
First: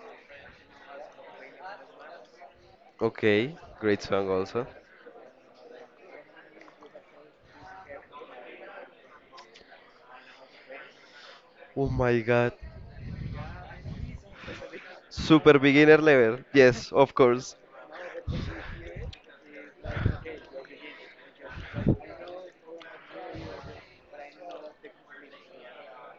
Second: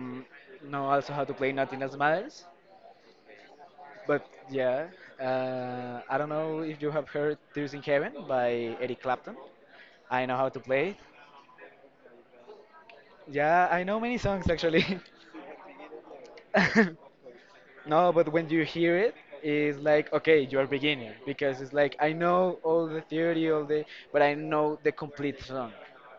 Speaker 1: know also how to play Nothing Else Matters.
Speaker 2: Okay, great
Speaker 1: But
Speaker 2: song also.
Speaker 1: yeah, I don't know if you have heard Tears in Heaven by Eric Clapton. I know how to play it.
Speaker 2: Oh my god.
Speaker 1: Yeah, I know many songs actually.
Speaker 2: Super beginner level. Yes, of course.
Speaker 1: No, but when you hear it, it's like, okay, you're a beginner because it's like I know all the theory, all the, but I know the complete song.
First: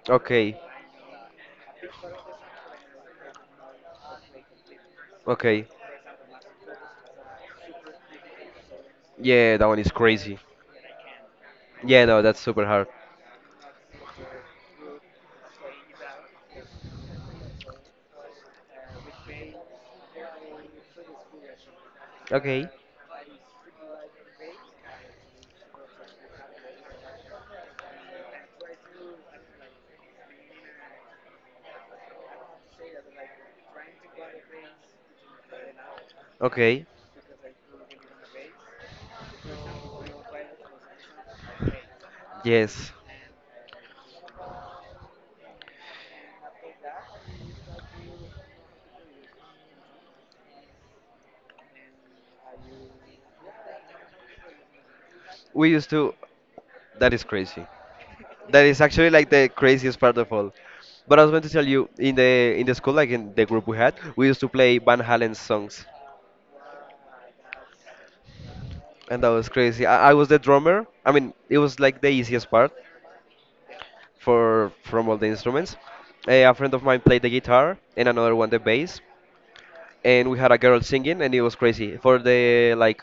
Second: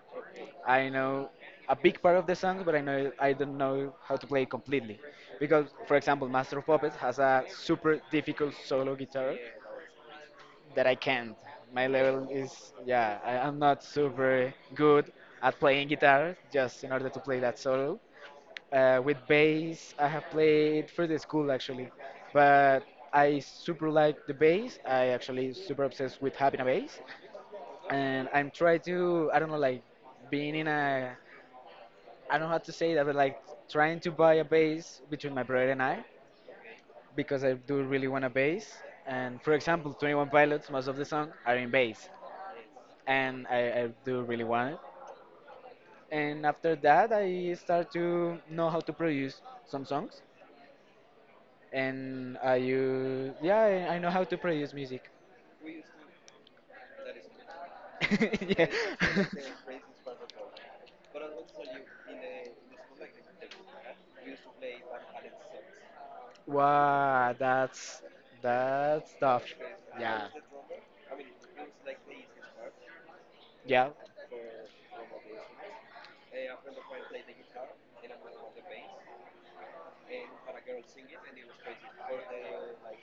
Speaker 2: Okay.
Speaker 1: I know a big part of the song, but I know I don't know how to play it completely. Because,
Speaker 2: Okay.
Speaker 1: for example, Master of Puppets has a super difficult solo guitar
Speaker 2: Yeah, that one is crazy.
Speaker 1: that I can't. My
Speaker 2: Yeah, no,
Speaker 1: level
Speaker 2: that's super
Speaker 1: is,
Speaker 2: hard.
Speaker 1: yeah, I'm not super good at playing guitar just in order to play that solo. With bass, I have played for the school actually,
Speaker 2: Okay.
Speaker 1: but I super like the bass. I actually super obsessed with having a bass, and I'm trying to I don't know like being in a I don't know how to say that, but like trying to buy a bass between my brother and I
Speaker 2: Okay.
Speaker 1: because I do really want a bass. And for example, 21 Pilots, most of the songs are in bass,
Speaker 2: Yes.
Speaker 1: and I do really want it. And after that, I start to know how to produce some songs and I use yeah I know how to produce music.
Speaker 2: We used to. That is crazy. That
Speaker 1: yeah.
Speaker 2: is actually like the craziest part of all. But I was going to tell you, in the school, like in the group we had, we used to play Van Halen's songs,
Speaker 1: Wow, that's
Speaker 2: and that
Speaker 1: tough.
Speaker 2: was crazy. I was
Speaker 1: Yeah,
Speaker 2: the drummer. I mean, it was like the easiest part
Speaker 1: yeah.
Speaker 2: for from all the instruments. Eh, a friend of mine played the guitar, and another one the bass, and we had a girl singing, and it was crazy. For the like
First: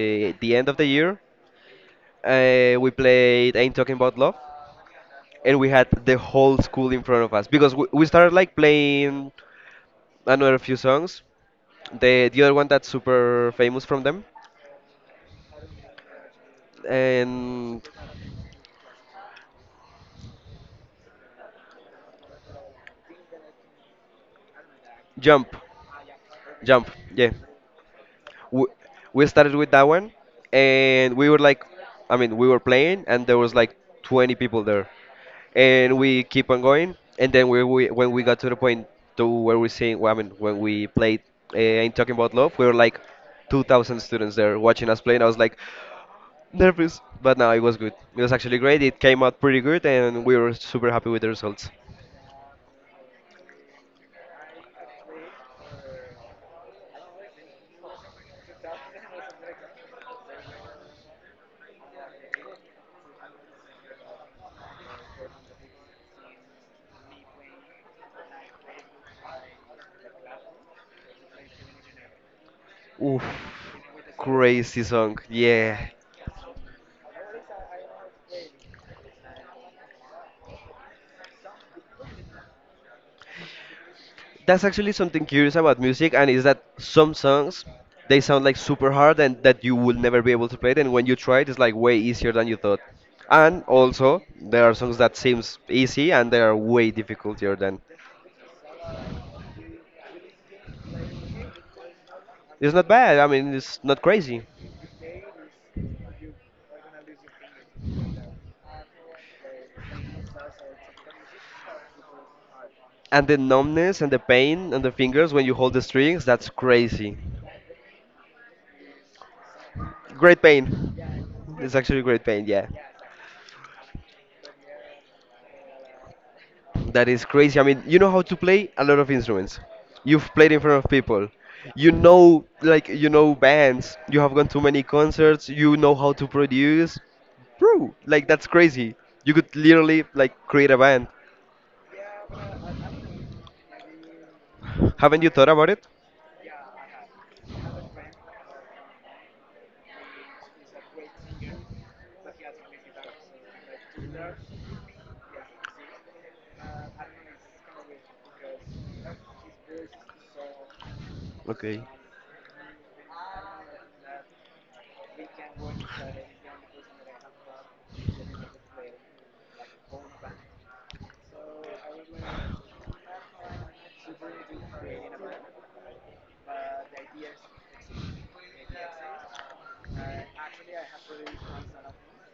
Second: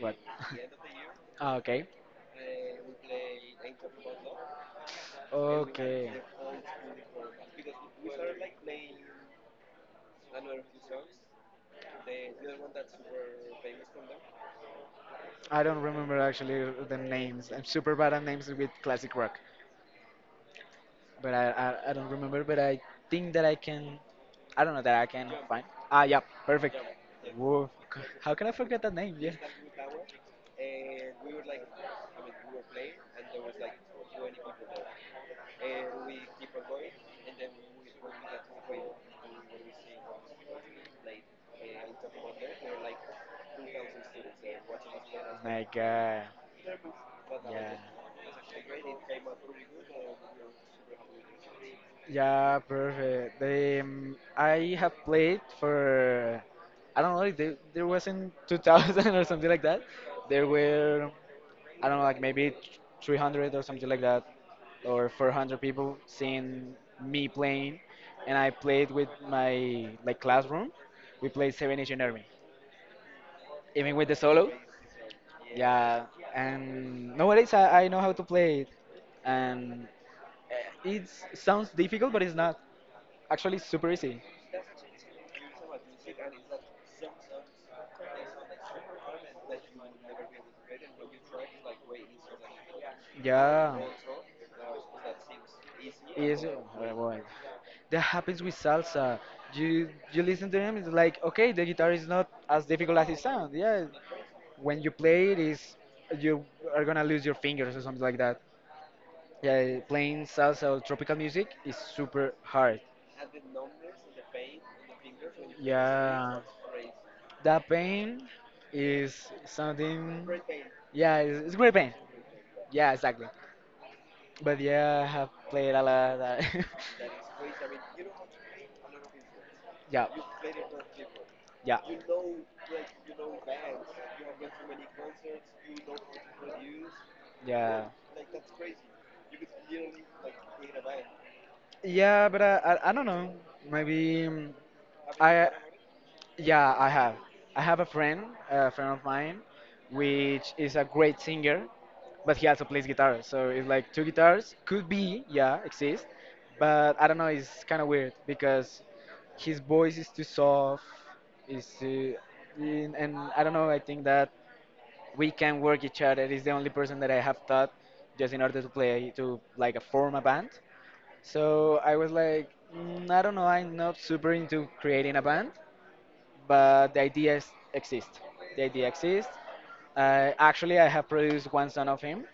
Speaker 1: What?
Speaker 2: the end of the year,
Speaker 1: okay,
Speaker 2: we played Ain't Talking About Love, and we had
Speaker 1: okay.
Speaker 2: the whole school in front of us because we started like playing another few songs. The other one that's super famous from them,
Speaker 1: I don't remember actually the names. I'm
Speaker 2: and
Speaker 1: super bad at names with classic rock. But I don't remember. But I think that I can. I don't know that I can
Speaker 2: Jump,
Speaker 1: find. Ah, yeah, perfect.
Speaker 2: Jump. Yeah,
Speaker 1: Whoa, c- how can I
Speaker 2: we,
Speaker 1: forget that name?
Speaker 2: we
Speaker 1: Yeah.
Speaker 2: started with that one, and we were like, I mean, we were playing, and there was like 20 people there, and we keep on going, and then we when we got to the point to where we sing, well, I mean, when we played, I talking about love, we were like 2,000 students there watching us play,
Speaker 1: Oh
Speaker 2: and I was like,
Speaker 1: My God.
Speaker 2: nervous, but no, it was good. It was actually great. It came
Speaker 1: Yeah.
Speaker 2: out pretty good, and we were super happy with the results.
Speaker 1: Yeah, perfect. They, I have played for, I don't know, like there was in 2000 or something like that. There were, I don't know, like maybe 300 or something like that, or 400 people seeing me playing. And I played with my like classroom. We played Seven Nation Army,
Speaker 2: Oof,
Speaker 1: even with the solo.
Speaker 2: crazy song. Yeah,
Speaker 1: Yeah, and nowadays I know how to play it, and it sounds difficult, but it's not. Actually, it's super easy.
Speaker 2: that's actually something curious about music, and is that some songs they sound like super hard and that you will never be able to play it, and when you try it, it's like way easier than you thought. And
Speaker 1: Yeah.
Speaker 2: also, there are songs that seems easy and they
Speaker 1: Is
Speaker 2: are way
Speaker 1: well, well,
Speaker 2: difficultier than.
Speaker 1: that happens with salsa. You listen to them, it's like okay, the guitar is not as
Speaker 2: It's not
Speaker 1: difficult as
Speaker 2: bad.
Speaker 1: it
Speaker 2: I mean,
Speaker 1: sounds.
Speaker 2: it's
Speaker 1: Yeah,
Speaker 2: not crazy.
Speaker 1: when you play it, is you are gonna lose your fingers or something like that. Yeah, playing salsa or tropical music is super hard.
Speaker 2: And the numbness and the pain on the fingers when you hold the strings,
Speaker 1: Yeah,
Speaker 2: that's crazy.
Speaker 1: that pain is something.
Speaker 2: Great pain.
Speaker 1: It's great
Speaker 2: It's
Speaker 1: pain.
Speaker 2: actually great pain, yeah.
Speaker 1: Yeah, exactly. But yeah, I have played a lot.
Speaker 2: That is crazy. I mean, you know how to play a lot of instruments.
Speaker 1: Yeah,
Speaker 2: You've played in front of people.
Speaker 1: yeah,
Speaker 2: You know, like, you know bands. You have gone to many concerts. You know how to produce.
Speaker 1: yeah,
Speaker 2: Bro, like, that's crazy. You could literally, like, create a band.
Speaker 1: yeah. But I don't know. Maybe
Speaker 2: Haven't you thought
Speaker 1: I.
Speaker 2: about it?
Speaker 1: Yeah, I have. I have a friend of mine, which is a great singer, but he also plays guitar. So it's like two guitars. Could be, yeah, exist, but I don't know. It's kind of weird because his voice is too soft. Is
Speaker 2: Okay.
Speaker 1: too, and I don't know. I think that we can work each other. Is the only person that I have taught just in order to play to like form a band. So I was like, mm, I don't know. I'm not super into creating a band but the ideas exist. The idea exists. Actually, I have produced one song of him.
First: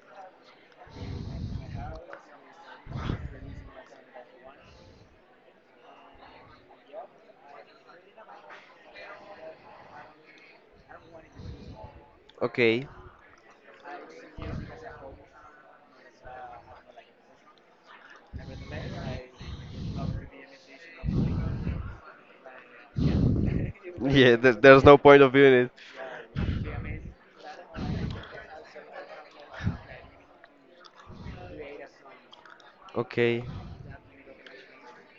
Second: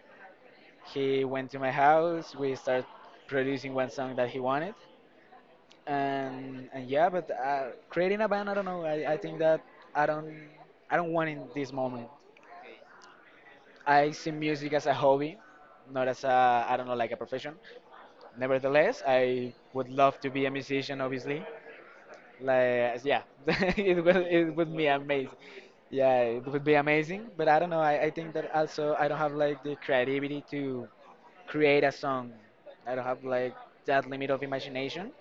Speaker 1: He went to my house. We started producing one song that he wanted, and yeah. But creating a band, I don't know. I think that I don't I don't want in this moment.
Speaker 2: Okay.
Speaker 1: I see music as a hobby, not as a I don't know like a profession. Nevertheless, I would love to be a musician, obviously. Like yeah,
Speaker 2: Yeah,
Speaker 1: it would
Speaker 2: there's
Speaker 1: be
Speaker 2: no point
Speaker 1: amazing.
Speaker 2: of doing it.
Speaker 1: Yeah, it would be amazing. But I don't know. I think that also I don't have like the creativity to create a song. I don't have
Speaker 2: Okay.
Speaker 1: like that limit of imagination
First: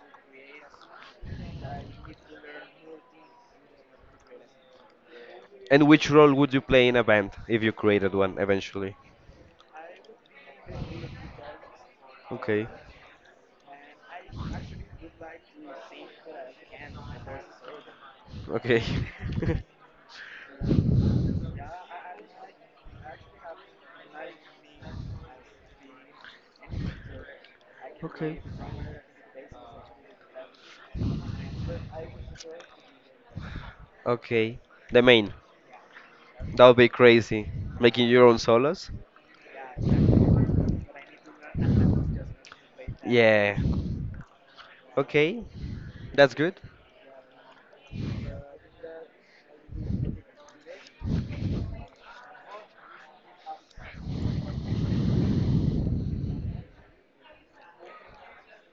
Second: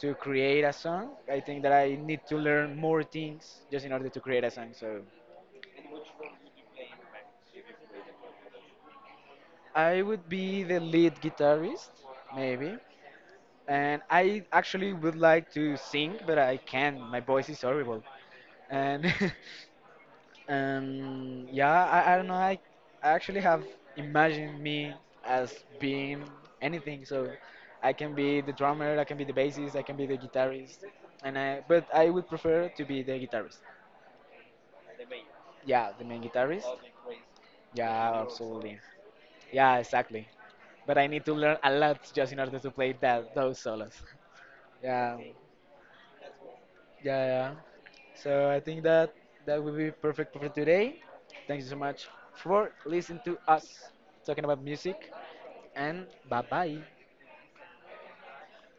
Speaker 1: to create a song. I think that I need to learn more things just in order to create a song. So
Speaker 2: And which role would you play in a band if you created one eventually?
Speaker 1: I would be the lead guitarist,
Speaker 2: Okay.
Speaker 1: maybe. And I actually would like to sing, but I can't. My voice is horrible.
Speaker 2: Okay.
Speaker 1: And And yeah, I don't know. I actually have imagined me as being anything. So I can
Speaker 2: Okay.
Speaker 1: be the drummer, I can be the bassist, I can be the guitarist. And I, but I would prefer to be the guitarist.
Speaker 2: Okay. The main.
Speaker 1: Yeah, the main
Speaker 2: That
Speaker 1: guitarist.
Speaker 2: would be crazy. Making
Speaker 1: Yeah,
Speaker 2: your own
Speaker 1: absolutely.
Speaker 2: solos?
Speaker 1: Yeah, exactly. But I need to learn a lot just in order to play that
Speaker 2: Yeah.
Speaker 1: those solos. Yeah,
Speaker 2: Okay. That's good.
Speaker 1: yeah, yeah. So I think that that will be perfect for today. Thank you so much for listening to us talking about music. And bye bye.